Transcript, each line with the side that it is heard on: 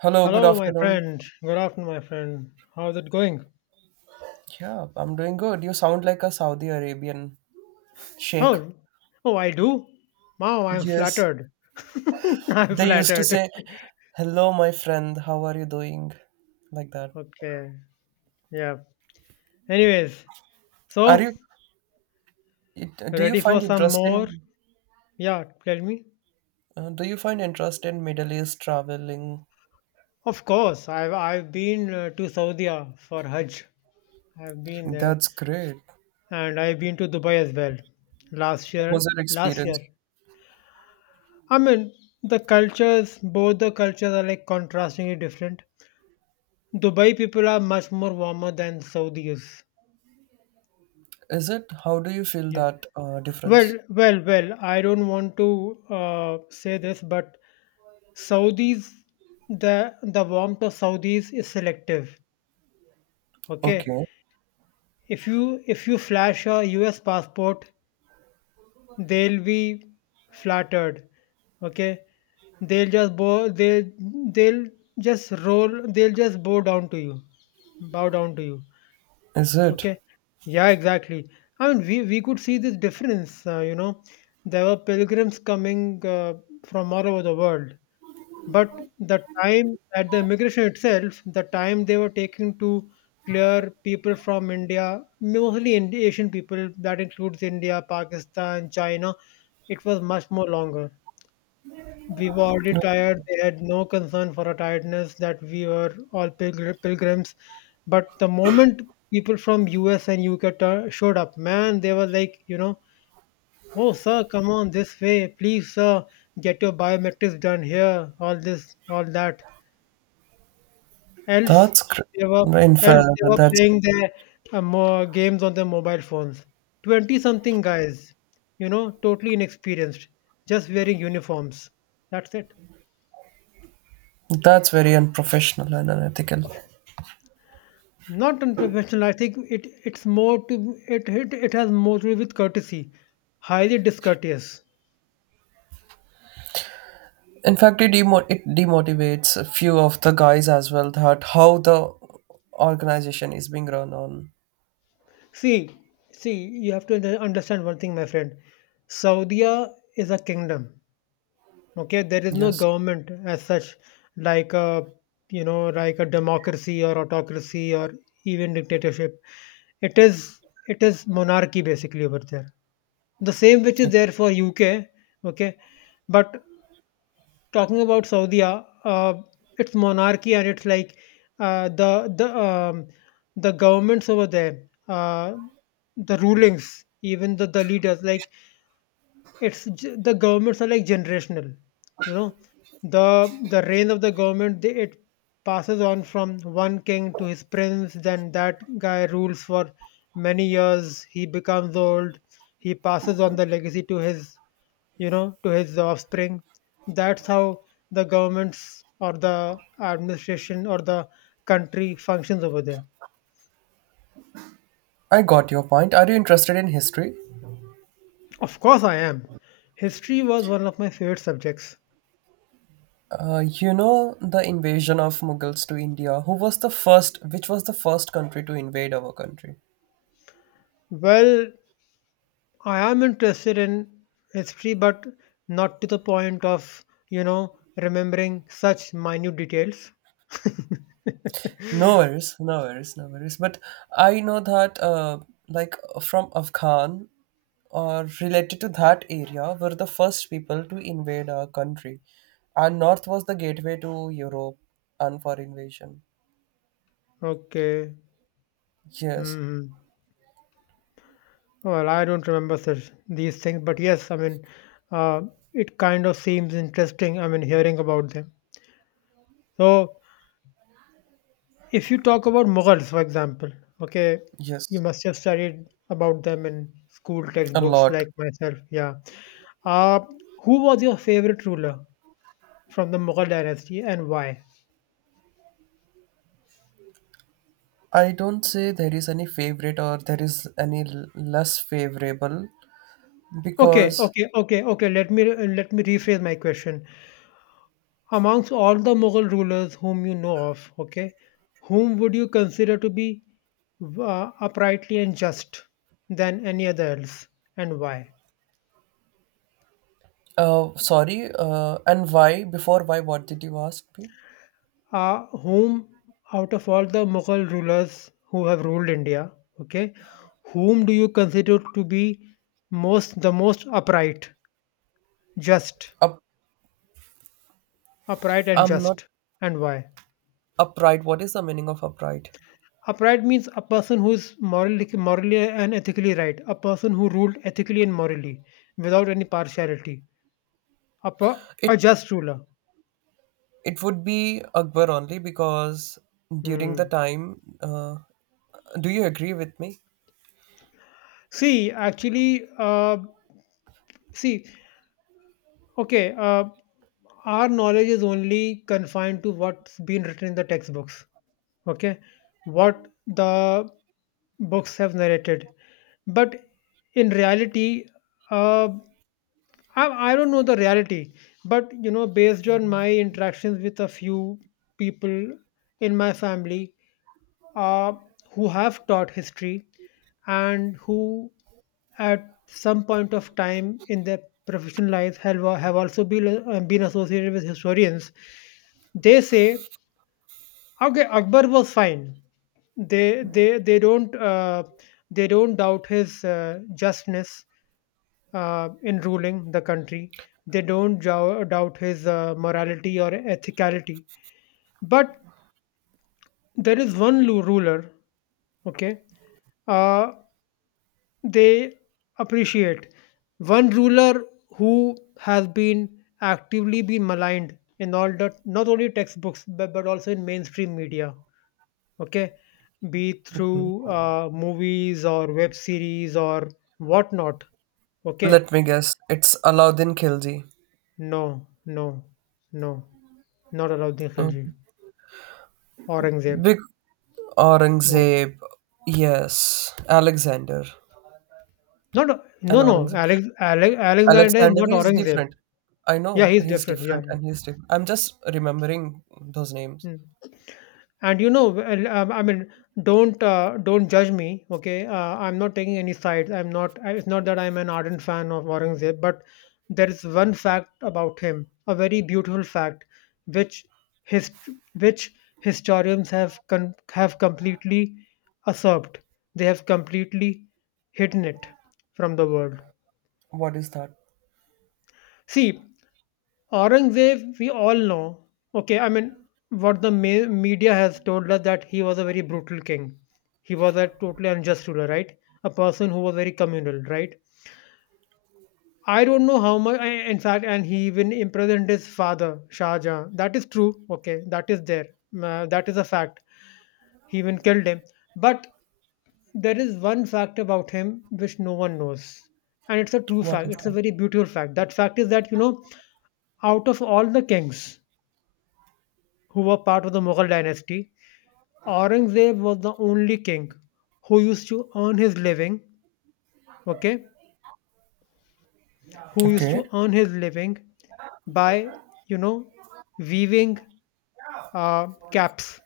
right: Hello, good
left: Hello, my
right: afternoon.
left: friend. Good afternoon, my friend. How's it going?
right: Yeah, I'm doing good. You sound like a Saudi Arabian sheikh.
left: Oh, oh, I do. Wow, I'm
right: Yes.
left: flattered. I'm
right: They used to
left: flattered.
right: say, "Hello, my friend. How are you doing?" Like that.
left: Okay, yeah. Anyways,
right: Are
left: so
right: you do you
left: ready
right: find
left: for some
right: interest
left: more?
right: in
left: Yeah, tell me.
right: do you find interest in Middle East traveling?
left: Of course, I've been to Saudi for Hajj. I've been there,
right: That's great.
left: and I've been to Dubai as well. Last
right: What was
left: year,
right: your
left: last year.
right: experience?
left: I mean, the cultures, both the cultures are like contrastingly different. Dubai people are much more warmer than Saudis.
right: Is it how do you feel
left: Yeah.
right: that difference?
left: Well. I don't want to say this, but Saudis, the warmth of Saudis is selective. Okay.
right: Okay.
left: If you flash a U.S. passport, they'll be flattered. Okay. They'll just bow. They'll just roll. They'll just bow down to you, bow down to you.
right: Is it?
left: Okay. Yeah, exactly. I mean, we could see this difference, you know. There were pilgrims coming from all over the world. But the time at the immigration itself, the time they were taking to clear people from India, mostly Asian people, that includes India, Pakistan, China, it was much more longer. We were already tired. They had no concern for our tiredness that we were all pilgrims. But the moment people from US and UK showed up, man, they were like, you know, oh, sir, come on this way. Please, sir, get your biometrics done here. All this, all that. Else,
right: That's great.
left: they were,
right: In
left: else
right: fact,
left: they were playing their games on their mobile phones. 20 something guys, you know, totally inexperienced, just wearing uniforms. That's it.
right: that's very unprofessional and unethical.
left: Not unprofessional. I think it's more to it has more to do with courtesy. Highly discourteous.
right: In fact, it demotivates a few of the guys as well that how the organization is being run on.
left: See, see you have to understand one thing, my friend. Saudi is a kingdom. Okay, there is no
right: Yes,
left: government as such, like a, you know, like a democracy or autocracy or even dictatorship. It is, it is monarchy basically over there, the same which is there for UK. Okay. But talking about Saudi, it's monarchy and it's like, uh, the the um, the governments over there, the rulings, even the leaders, like the governments are like generational. You know, the reign of the government it passes on from one king to his prince. Then that guy rules for many years. He becomes old. He passes on the legacy to his, you know, to his offspring. That's how the governments or the administration or the country functions over there.
right: I got your point. Are you interested in history?
left: Of course I am. History was one of my favorite subjects.
right: You know, the invasion of Mughals to India, who was the first which was the first country to invade our country?
left: Well, I am interested in history, but not to the point of, you know, remembering such minute details.
right: No worries, no worries, no worries. But I know that like, from Afghan or related to that area were the first people to invade our country, and north was the gateway to Europe and for invasion.
left: Okay.
right: Yes.
left: Hmm. Well, I don't remember such these things, but yes, I mean, uh, it kind of seems interesting. I mean, hearing about them. So if you talk about Mughals, for example, okay, you
right: Yes.
left: must have studied about them in school
right: A
left: textbooks
right: lot.
left: like myself. Yeah. Uh, who was your favorite ruler from the Mughal dynasty, and why?
right: I don't say there is any favorite or there is any less favorable,
left: Okay,
right: because
left: okay, okay, okay. Let me rephrase my question. Amongst all the Mughal rulers whom you know of, okay, whom would you consider to be uprightly and just than any other else, and why?
right: sorry, and why? Before why, what did you ask me?
left: Whom, out of all the Mughal rulers who have ruled India, okay, whom do you consider to be most the most upright, just,
right: Up
left: upright and
right: I'm not
left: just, and why?
right: Upright, what is the meaning of upright?
left: Upright means a person who is morally and ethically right, a person who ruled ethically and morally without any partiality, a, per- a
right: it
left: just ruler.
right: It would be Akbar, only because during the
left: Hmm.
right: time, do you agree with me?
left: See, actually, see, okay, our knowledge is only confined to what's been written in the textbooks. Okay, what the books have narrated, but in reality, uh, I don't know the reality, but you know, based on my interactions with a few people in my family, uh, who have taught history and who at some point of time in their professional lives have also been associated with historians. They say, okay, Akbar was fine. They don't they don't doubt his justness in ruling the country. They don't doubt his morality or ethicality. But there is one ruler, okay, uh, they appreciate. One ruler who has been actively been maligned in all the, not only textbooks, but also in mainstream media. Okay, be it through movies or web series or whatnot. Okay,
right: Let me guess. It's Alauddin Khilji.
left: no, no, no, not Alauddin Khilji,
right: Okay.
left: Aurangzeb.
right: Big
left: Or,
right: Aurangzeb. Yes, Alexander.
left: not no
right: And
left: no
right: Aurangzeb.
left: Alexander is
right: Alexander
left: not
right: is
left: Aurangzeb.
right: different. I
left: Yeah,
right: know
left: he's
right: he's
left: different. Yeah,
right: different,
left: yeah.
right: and he's different. I'm just remembering those names.
left: Hmm. And you know, well, I mean, don't judge me, okay, I'm not taking any sides. I'm not I- It's not that I'm an ardent fan of Aurangzeb, but there is one fact about him, a very beautiful fact, which his which historians have have completely usurped. They have completely hidden it from the world.
right: What is that?
left: See, Aurangzeb, we all know, okay, I mean, what the media has told us, that he was a very brutal king. He was a totally unjust ruler, right? A person who was very communal, right? I don't know how much, in fact, and he even imprisoned his father, Shah Jahan. That is true, okay, that is there. That is a fact. He even killed him. But there is one fact about him which no one knows. And it's a true
right: What
left: fact,
right: is
left: it's a
right: that?
left: very beautiful fact. That fact is that, you know, out of all the kings who were part of the Mughal dynasty, Aurangzeb was the only king who used to earn his living, okay, who used to
right: Okay.
left: earn his living by, you know, weaving caps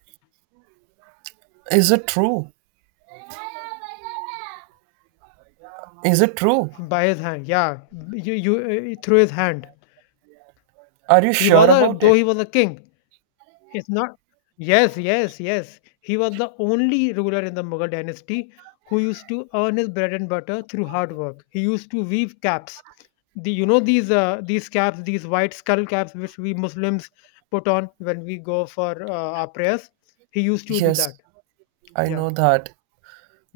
right: Is it true? Is it true?
left: by his hand. Yeah, you through his hand.
right: Are you
left: He
right: sure
left: was a
right: about
left: though
right: it?
left: he was a king, it's not. Yes, yes, yes. He was the only ruler in the Mughal dynasty who used to earn his bread and butter through hard work. He used to weave caps. The, you know, these caps, these white skull caps, which we Muslims put on when we go for our prayers. He used to do
right: Yes,
left: that.
right: I
left: Yeah,
right: know that.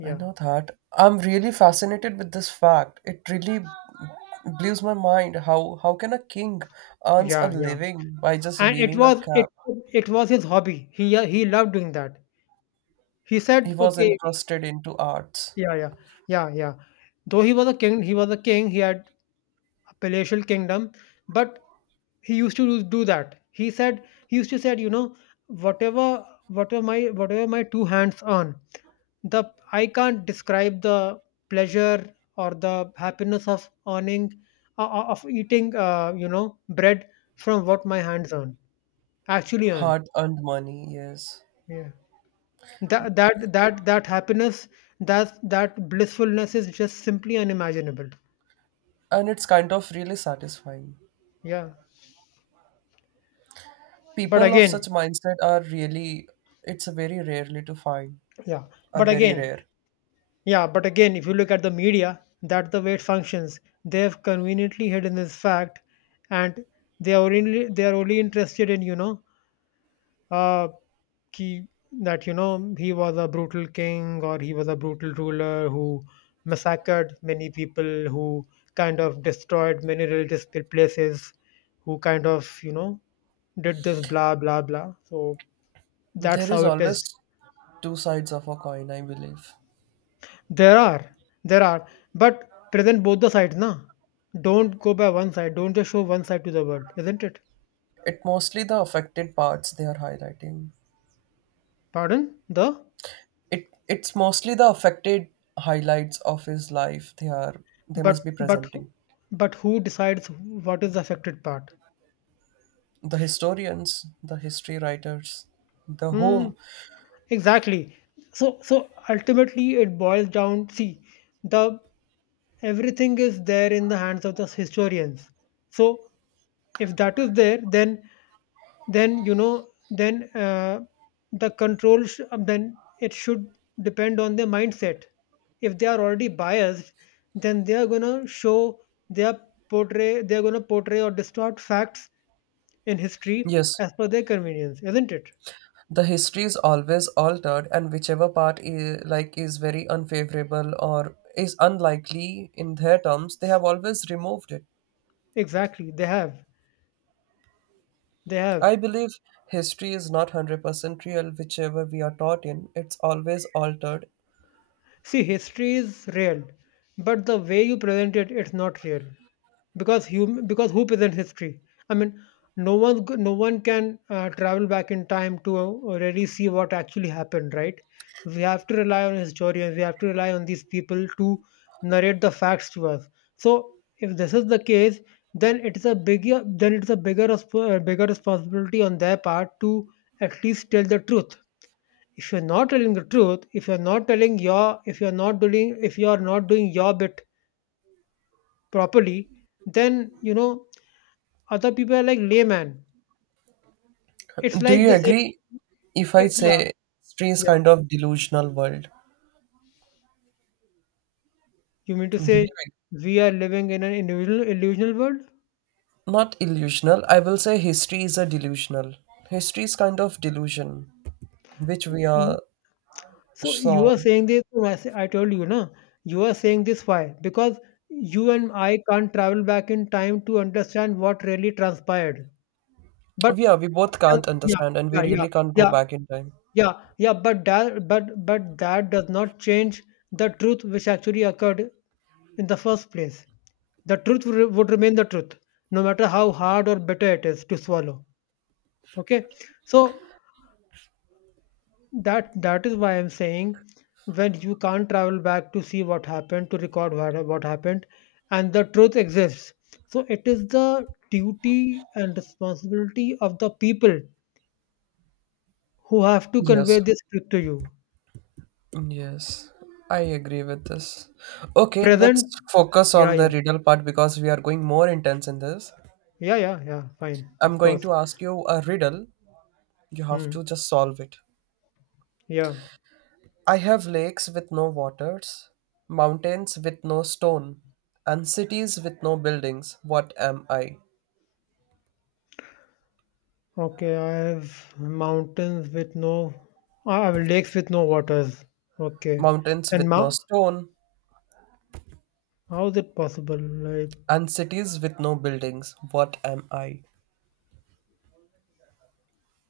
right: I know that. I'm really fascinated with this fact. It really blows my mind. How can a king earns a
left: yeah.
right: living by just
left: And it
right: weaving a
left: was it
right: cap?
left: it was his hobby. He loved doing that. He
right: He
left: said,
right: was
left: okay,
right: entrusted into arts.
left: yeah, yeah, yeah, yeah. Though he was a king, he was a king. He had a palatial kingdom, but he used to do that. He said, he used to said, you know, whatever whatever my two hands earn, the, I can't describe the pleasure or the happiness of earning, of eating, you know, bread from what my hands earn, actually earn.
right: Hard-earned money, yes.
left: Yeah, that happiness, that blissfulness is just simply unimaginable.
right: And it's kind of really satisfying.
left: Yeah, but
right: People of
left: again,
right: such mindset are really, it's very rarely to find,
left: yeah,
right: are
left: but
right: very
left: again,
right: rare.
left: yeah, but again, if you look at the media, that's the way it functions. They have conveniently hidden this fact, and they are only interested in, you know, uh, ki, that you know, he was a brutal king or he was a brutal ruler who massacred many people, who kind of destroyed many religious places, who kind of, you know, did this blah blah blah. So that's
right: There is
left: how it
right: always
left: is.
right: two sides of a coin, I believe.
left: There are, there are, but present both the sides, na? Don't go by one side. Don't just show one side to the world, isn't it?
right: It mostly the affected parts they are highlighting.
left: Pardon? The,
right: It's mostly the affected highlights of his life they are, they must
left: but
right: be
left: but who-
right: presenting.
left: but who decides what is the affected part?
right: The historians, the history writers, the
left: Hmm.
right: home.
left: Exactly. So so ultimately it boils down. See, the, everything is there in the hands of the historians. So if that is there, then, you know, then the then it should depend on their mindset. If they are already biased, then they are going to show their, portray they are going to portray or distort facts in history
right: Yes,
left: as per their convenience, isn't it?
right: the history is always altered, and whichever part is like is very unfavorable or is unlikely in their terms, they have always removed it.
left: Exactly, they have.
right: I believe history is not 100% real, whichever we are taught in, it's always altered.
left: See, history is real, but the way you present it, it's not real, because because who presents history? I mean, no one can travel back in time to really see what actually happened, right? We have to rely on historians. We have to rely on these people to narrate the facts to us. So, if this is the case, then it is a bigger then it is a bigger bigger responsibility on their part to at least tell the truth. If you're not telling the truth, if you're not doing, if you're not doing your bit properly, then you know, other people are like layman. It's
right: Do
left: like
right: you
left: the same.
right: agree if I
left: Yeah,
right: say history is
left: yeah,
right: kind of delusional world?
left: you mean to say
right: Believing.
left: we are living in an individual illusional world.
right: Not illusional. I will say history is a delusional. History is kind of delusion, which we
left: Mm.
right: are
left: So you
right: so.
left: are saying this. I told you na. You are saying this, why? Because you and I can't travel back in time to understand what really transpired. But
right: Yeah, we both can't
left: yeah
right: understand, and we
left: yeah
right: really
left: yeah
right: can't go
left: yeah
right: back in time.
left: Yeah, yeah, but that does not change the truth which actually occurred in the first place. The truth would would remain the truth, no matter how hard or bitter it is to swallow. Okay, so that is why I'm saying, when you can't travel back to see what happened, to record what happened, and the truth exists. So it is the duty and responsibility of the people who have to
right: Yes.
left: convey this truth to you.
right: Yes. I agree with this. Okay, let's
left: Present,
right: focus
left: yeah,
right: on the
left: yeah.
right: riddle part because we are going more intense in this.
left: Yeah, yeah, yeah, fine,
right: I'm
left: of
right: going
left: course.
right: to ask you a riddle. You have
left: Hmm.
right: to just solve it.
left: Yeah.
right: I have lakes with no waters, mountains with no stone, and cities with no buildings. What am I?
left: Okay, I have mountains with no, I have lakes with no waters. Okay.
right: Mountains
left: And
right: with no
left: ma-
right: stone,
left: how is it possible?
right: and cities with no buildings. What am I?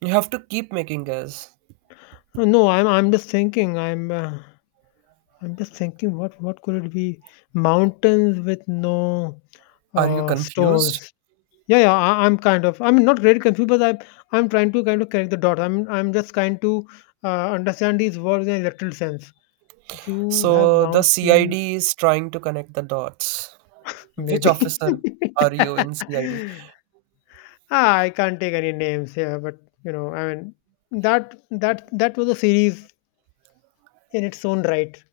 right: You have to keep making guess.
left: No, I'm just thinking. I'm just thinking. What could it be? Mountains with no
right: Are you confused?
left: stones. Yeah, yeah. I'm kind of. I'm not really confused, but I'm trying to kind of connect the dot. I'm just trying to understand these words in a literal sense. You have
right: So the
left: mountain,
right: CID is trying to connect the dots. Which
left: maybe.
right: officer are you in CID?
left: Ah, I can't take any names here, but you know, I mean that was a series in its own right.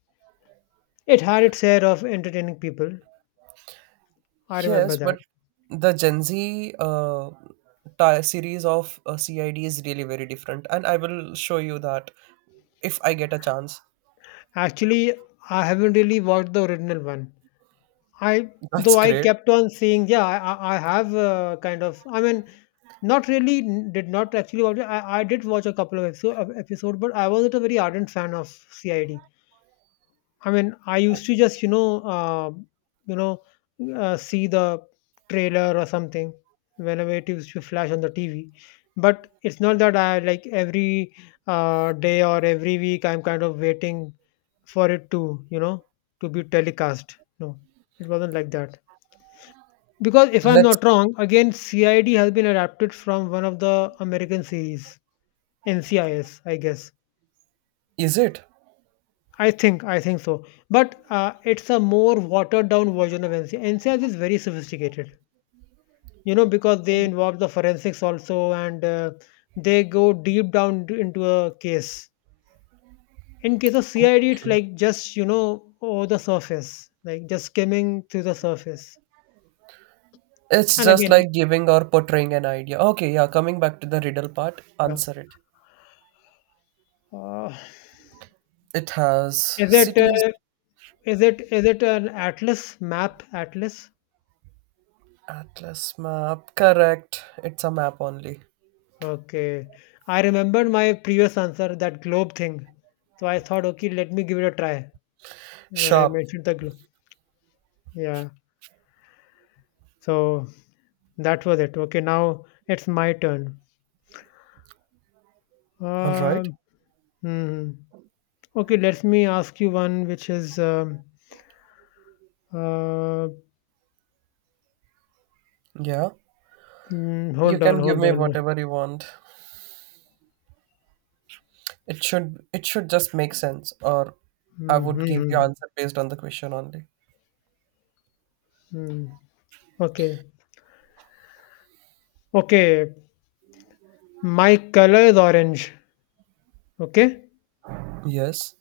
left: It had its share of entertaining people. I remember
right: Yes,
left: that.
right: but the Gen Z series of CID is really very different, and I will show you that if I get a chance.
left: Actually, I haven't really watched the original one. I
right: That's
left: though I
right: great.
left: kept on saying, yeah, I have kind of. I mean, not really did not actually watch. It. I did watch a couple of episode, but I wasn't a very ardent fan of CID. I mean, I used to just, you know, see the trailer or something whenever it used to flash on the TV. But it's not that I like every day or every week I'm kind of waiting for it to, to be telecast. No, it wasn't like that. Because if I'm
right: Let's.
left: not wrong, again, CID has been adapted from one of the American series, NCIS, I S, I guess.
right: Is it?
left: I think so. But it's a more watered down version of NCIS. NCIS is very sophisticated, you know, because they involve the forensics also, and they go deep down into a case. In case of CID, it's
right: Okay.
left: like just, you know, over the surface, like just skimming through the surface.
right: It's
left: And
right: just
left: again,
right: like giving or portraying an idea. Okay, yeah. Coming back to the riddle part,
left: yeah.
right: answer it.
left: Uh,
right: It has
left: is it
right: cities,
left: uh, is it an atlas, map, atlas?
right: atlas map. Correct. It's a map only.
left: Okay. I remembered my previous answer, that globe thing. So I thought, okay, let me give it a try when I
right: Sharp.
left: mentioned the globe. Yeah. So that was it. Okay, now it's my turn.
right: All right.
left: Um. hmm. Okay, let me ask you one, which is uh,
right: Yeah. You
left: hold on,
right: can give
left: hold
right: me
left: on.
right: whatever you want. It should it should just make sense, or I
left: Hmm.
right: would give you
left: hmm,
right: answer based on the question only.
left: hmm, hmm. Okay. Okay. My color is orange. Okay.
right: Yes,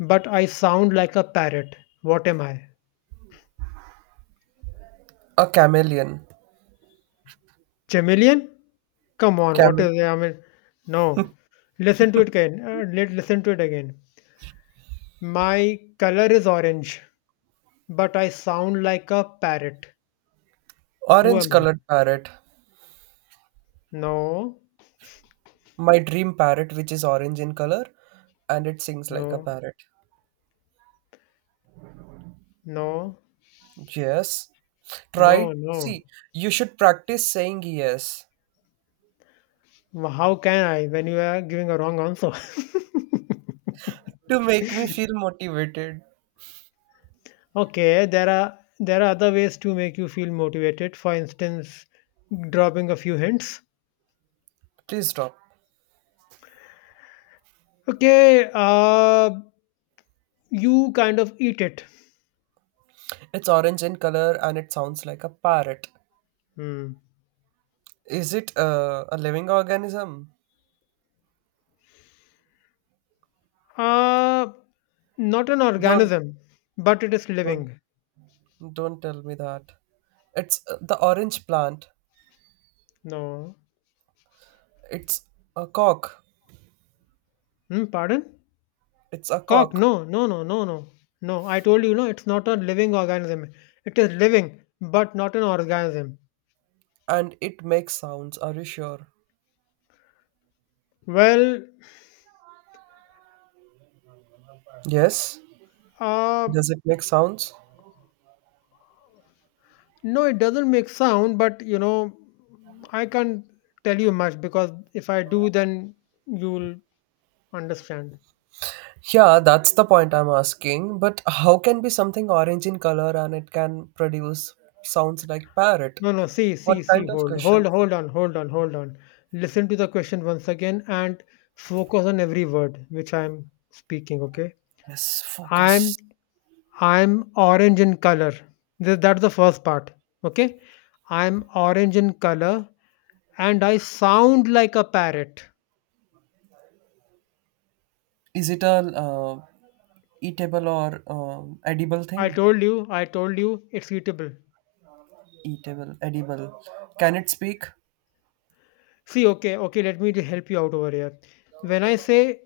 left: But I sound like a parrot. What am I?
right: a chameleon,
left: Chameleon? Come on, what
right: camel,
left: is, I mean, no. Listen to it again. Let listen to it again. My color is orange, but I sound like a parrot. Who
right: orange
left: am I?
right: colored parrot.
left: No,
right: My dream parrot, which is orange in color, and it sings like a
left: no,
right: parrot.
left: no,
right: Yes.
left: no,
right: Try
left: no.
right: see. You should practice saying yes
left: How can I when you are giving a wrong answer?
right: to make me feel motivated.
left: Okay, there are other ways to make you feel motivated. For instance, dropping a few hints.
right: Please stop.
left: Okay, you kind of eat it.
right: It's orange in color and it sounds like a parrot.
left: Hmm.
right: Is it a living organism?
left: Uh, Not an
right: Don't
left: organism, but it is
right: don't
left: living.
right: Don't tell me that. It's the orange plant.
left: No.
right: It's a cock.
left: Hmm, pardon?
right: It's a
left: Cock?
right: cock.
left: No, no, no, no, no. No, I told you, no, it's not a living organism. It is living, but not an organism.
right: And it makes sounds, are you sure?
left: Well,
right: Yes?
left: uh,
right: Does it make sounds?
left: no, it doesn't make sound, but you know, I can't tell you much, because if I do, then you'll understand.
right: Yeah, that's the point I'm asking. But how can be something orange in color and it can produce sounds like parrot?
left: No, no. See,
right: What
left: see, see.
right: kind of
left: Hold,
right: question
left: hold,
right: is it?
left: hold on, hold on, hold on. Listen to the question once again and focus on every word which I'm speaking. Okay.
right: Yes,
left: I'm,
right: focus.
left: I'm orange in color. That's the first part. Okay. I'm orange in color and I sound like a parrot.
right: Is it a uh, eatable or edible thing?
left: I told you, it's eatable.
right: Eatable, edible. Can it speak?
left: See, okay, okay. Let me help you out over here. When I say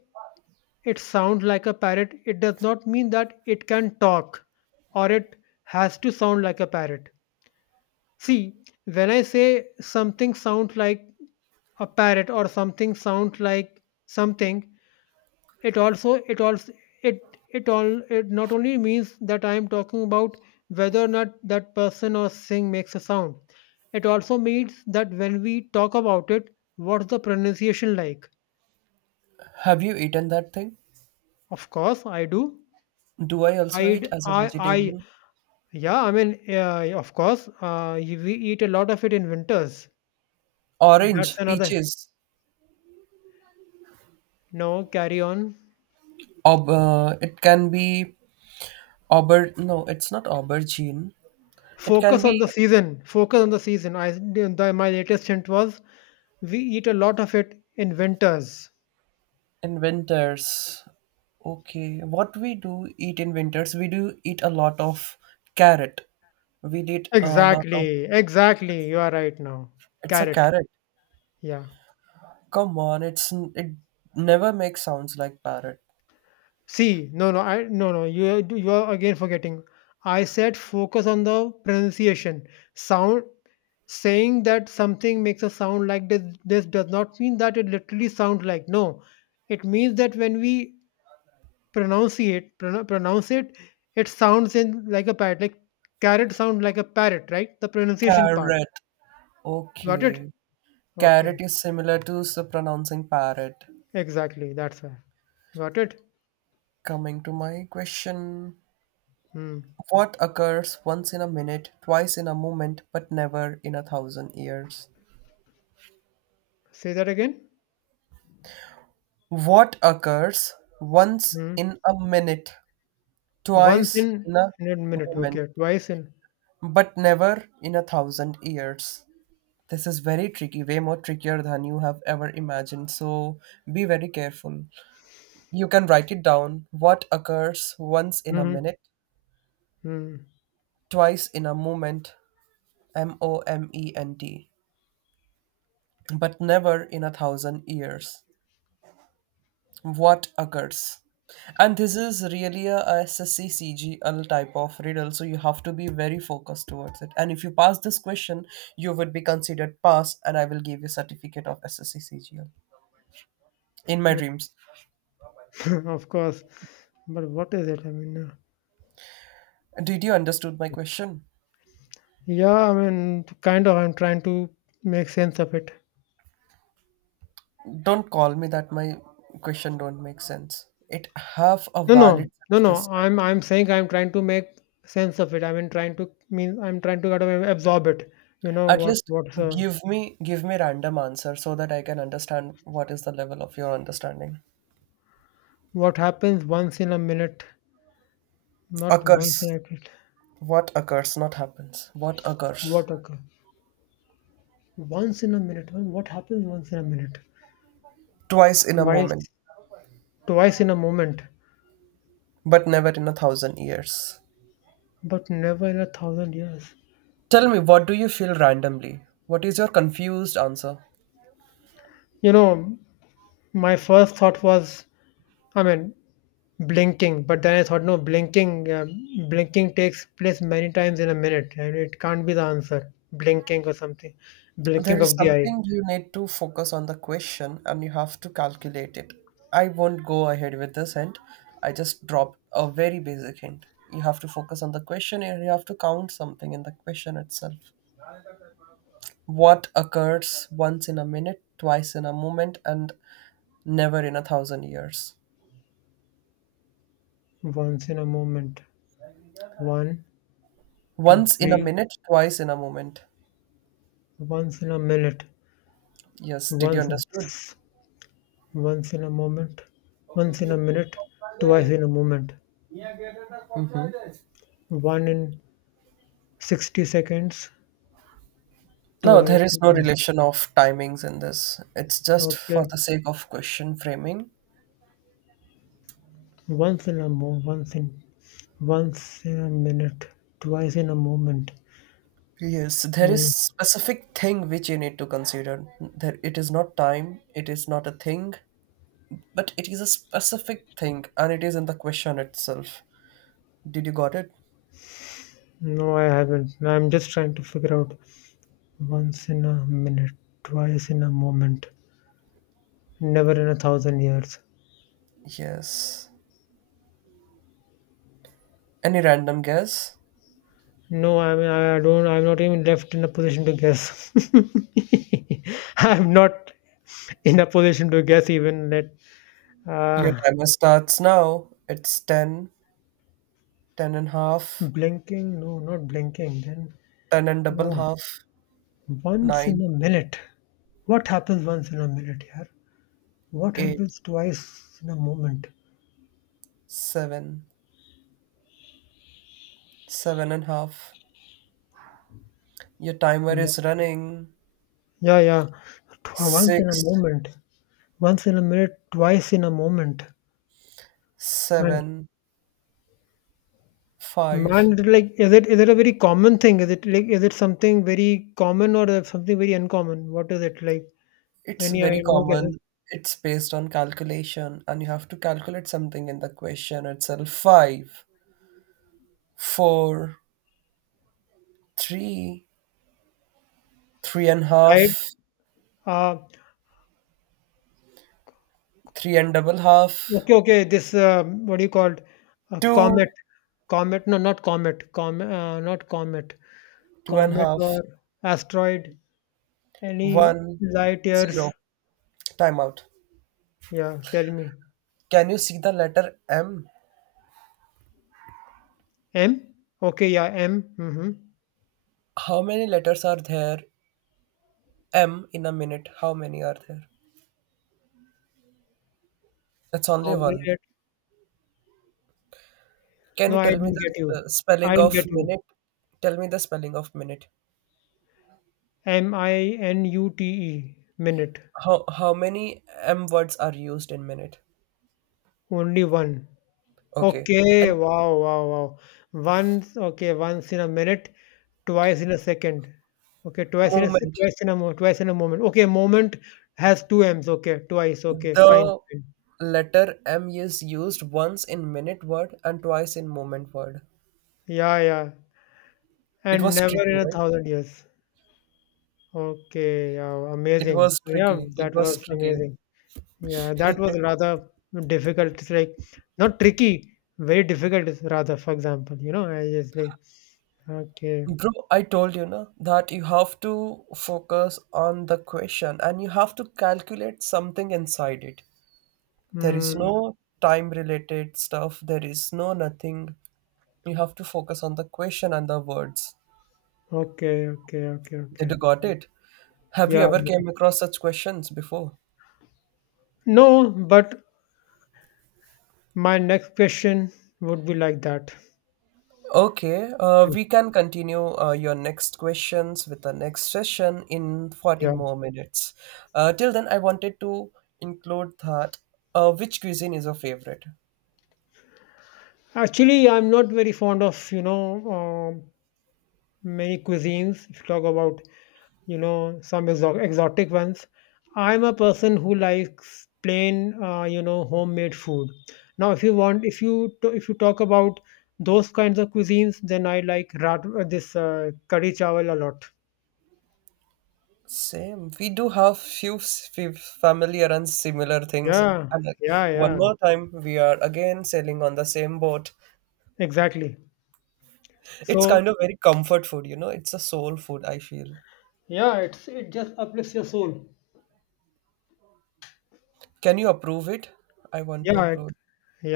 left: it sounds like a parrot, it does not mean that it can talk, or it has to sound like a parrot. See, when I say something sounds like a parrot, or something sounds like something, it also it also it all it not only means that I am talking about whether or not that person or thing makes a sound. It also means that when we talk about it, what's the pronunciation like?
right: Have you eaten that thing?
left: Of course, I do.
right: Do I also
left: I,
right: eat
left: d-
right: as a
left: I,
right: vegetarian?
left: Yeah, I mean, yeah, of course, we eat a lot of it in winters. That's
right: Orange,
left: another.
right: peaches.
left: No, carry on.
right: Ob, it can be auber. No, it's not aubergine. It can
left: Focus
right: be
left: on the season. Focus on the season. My latest hint was, we eat a lot of it in winters.
right: in winters. Okay, what we do eat in winters, we do eat a lot of carrot. We eat a lot of.
left: Exactly, exactly. You are right now.
right: It's a
left: Carrot.
right: carrot.
left: Yeah.
right: Come on, it never makes sounds like parrot.
left: See, no, no, no, no. You are again forgetting. I said focus on the pronunciation. Sound, saying that something makes a sound like this does not mean that it literally sounds like, no, it means that when we pronounce it, it sounds in like a parrot, like carrot sounds like a parrot, right? The pronunciation part,
right: Carrot.
left: got
right: Okay.
left: it. Okay,
right: Carrot is similar to pronouncing parrot.
left: exactly, that's why, got it.
right: Coming to my question.
left: Hmm.
right: What occurs once in a minute, twice in a moment, but never in a 1,000 years?
left: Say that again.
right: What occurs once
left: Hmm.
right: in a minute,
left: Once
right: twice in
left: in
right: a
left: in a minute,
right: moment,
left: okay, twice in.
right: but never in a thousand years? This is very tricky, way more trickier than you have ever imagined. So be very careful. You can write it down. What occurs once in a
left: hmm
right: minute,
left: hmm
right: twice in a moment, M O M E N T, but never in a thousand years. What occurs? And this is really a SSCCGL type of riddle, so you have to be very focused towards it, and if you pass this question, you would be considered pass, and I will give you certificate of SSCCGL in my dreams.
left: of course, but what is it? I mean,
right: Did you understood my question?
left: yeah, I mean, kind of. I'm trying to make sense of it.
right: Don't call me that my question don't make sense, it have a
left: No,
right: valid
left: no, no,
right: sense
left: no.
right: this
left: I'm
right: time.
left: I'm saying I'm trying to make sense of it. I mean, trying to mean, I'm trying to kind of absorb it. You know,
right: At least give me, give me random answer so that I can understand what is the level of your understanding.
left: what happens once in a minute, not once in a
right: Occurs.
left: minute.
right: What occurs, not happens. What occurs?
left: What occur once in a minute? Well, what happens once in a minute?
right: Twice in a
left: Twice,
right: moment,
left: twice in a moment,
right: but never in a thousand years.
left: but never in a thousand years.
right: Tell me, what do you feel randomly? What is your confused answer?
left: You know, my first thought was, I mean, blinking, but then I thought, no, blinking, blinking takes place many times in a minute, and it can't be the answer. Blinking or something,
right: There
left: blinking
right: is
left: of the eye.
right: something you need to focus on the question and you have to calculate it. I won't go ahead with this hint. I just dropped a very basic hint. You have to focus on the question and you have to count something in the question itself. What occurs once in a minute, twice in a moment, and never in a thousand years?
left: Once in a moment. One, two,
right: Once in a
left: three.
right: minute, twice in a moment.
left: Once in a minute.
right: Yes, did you
left: Once,
right: understood?
left: once in a moment. Once in a minute. Twice
right: Mhm.
left: in a moment. One in 60 seconds.
right: No, there
left: Twice
right: is
left: in
right: no
left: a mo-
right: relation of timings in this. It's just for
left: Okay.
right: the sake of question framing.
left: Once in a mo. Once in. Once in a minute. Twice in a moment.
right: Yes, there is
left: Hmm.
right: specific thing which you need to consider. There, it is not time, it is not a thing, but it is a specific thing, and it is in the question itself. Did you got it?
left: No, I haven't. I'm just trying to figure out once in a minute, twice in a moment, never in a thousand years.
right: Yes. Any random guess?
left: No, I mean, I don't, I'm not even left in a position to guess. I'm not in a position to guess even that.
right: Your
left: Uh,
right: timer starts now. It's 10, 10 and half,
left: Blinking? No, not blinking. Then,
right: 10 and double
left: uh,
right: half,
left: once
right: nine,
left: in a minute. What happens once in a minute, yeah? What
right: eight,
left: happens twice in a moment?
right: seven, seven and half. Your timer
left: Yeah,
right: is running.
left: yeah. Once in a
right: Six,
left: moment. Once in a minute, twice in a moment. And
right: seven, five.
left: man, it like, is it a very common thing? Is it like, is it something very common, or something very uncommon? What is it like?
right: It's
left: Any, I,
right: very
left: no guesses?
right: common. It's based on calculation, and you have to calculate something in the question itself. Five, four, three, three and
left: Right?
right: half,
left: Uh,
right: three and double half,
left: okay, okay. This, what do you call it? A comet,
right: two,
left: comet? No, not comet. Comet, not comet.
right: two and
left: Comet
right: half,
left: or asteroid? Any
right: one,
left: light
right: zero.
left: years?
right: Time out.
left: Yeah, tell me.
right: Can you see the letter M?
left: M? Okay, yeah, M. Mm-hmm.
right: How many letters are there? M in a minute. How many are there? That's only
left: How many?
right: one. Can
left: No,
right: you
left: I
right: tell me
left: didn't
right: the
left: get you. I
right: spelling
left: didn't
right: of
left: get you.
right: minute? Tell me the spelling of minute.
left: MINUTE, minute.
right: How many M words are used in minute?
left: Only one.
right: Okay.
left: Okay,
right: And
left: wow, wow, wow. Once, okay, once in a minute, twice in a second. Okay,
right: moment.
left: twice in a mo twice in a moment. Okay, moment has two Ms. Okay, twice. Okay, fine,
right: The
left: fine.
right: letter M is used once in minute word and twice in moment word.
left: Yeah, yeah.
right: It
left: And
right: was
left: never
right: tricky,
left: in a
right: right?
left: thousand years. Okay, yeah,
right: It
left: amazing.
right: was
left: Yeah,
right: tricky. It
left: that
right: was
left: was
right: tricky.
left: amazing. Yeah, that was rather difficult. It's like not tricky, very difficult rather, for example. You know, I just like. Okay.
right: Bro, I told you na that you have to focus on the question and you have to calculate something inside it. There is
left: Hmm.
right: no time related stuff, there is no nothing. You have to focus on the question and the words.
left: Okay, okay, okay,
right: Did
left: okay.
right: you got it? Have you
left: Yeah,
right: ever
left: yeah.
right: came across such questions before?
left: No, but my next question would be like that.
right: Okay,
left: Mm,
right: we can continue your next questions with the next session in 40
left: yeah.
right: more minutes. Till then, I wanted to include that which cuisine is your favorite?
left: Actually, I'm not very fond of, you know, um many cuisines. If you talk about, you know, some exotic ones, I'm a person who likes plain, you know, homemade food. Now, if you want, if you talk about those kinds of cuisines, then I like rat- this curry chawal a lot.
right: Same. We do have few familiar and similar things.
left: Yeah,
right: And like,
left: yeah,
right: one
left: yeah,
right: more time, we are again sailing on the same boat.
left: exactly.
right: It's
left: So,
right: kind of very comfort food, you know. It's a soul food, I feel.
left: yeah, it's it just uplifts your soul.
right: Can you approve it? I want to
left: yeah, it-
right: upload.
left: yeah.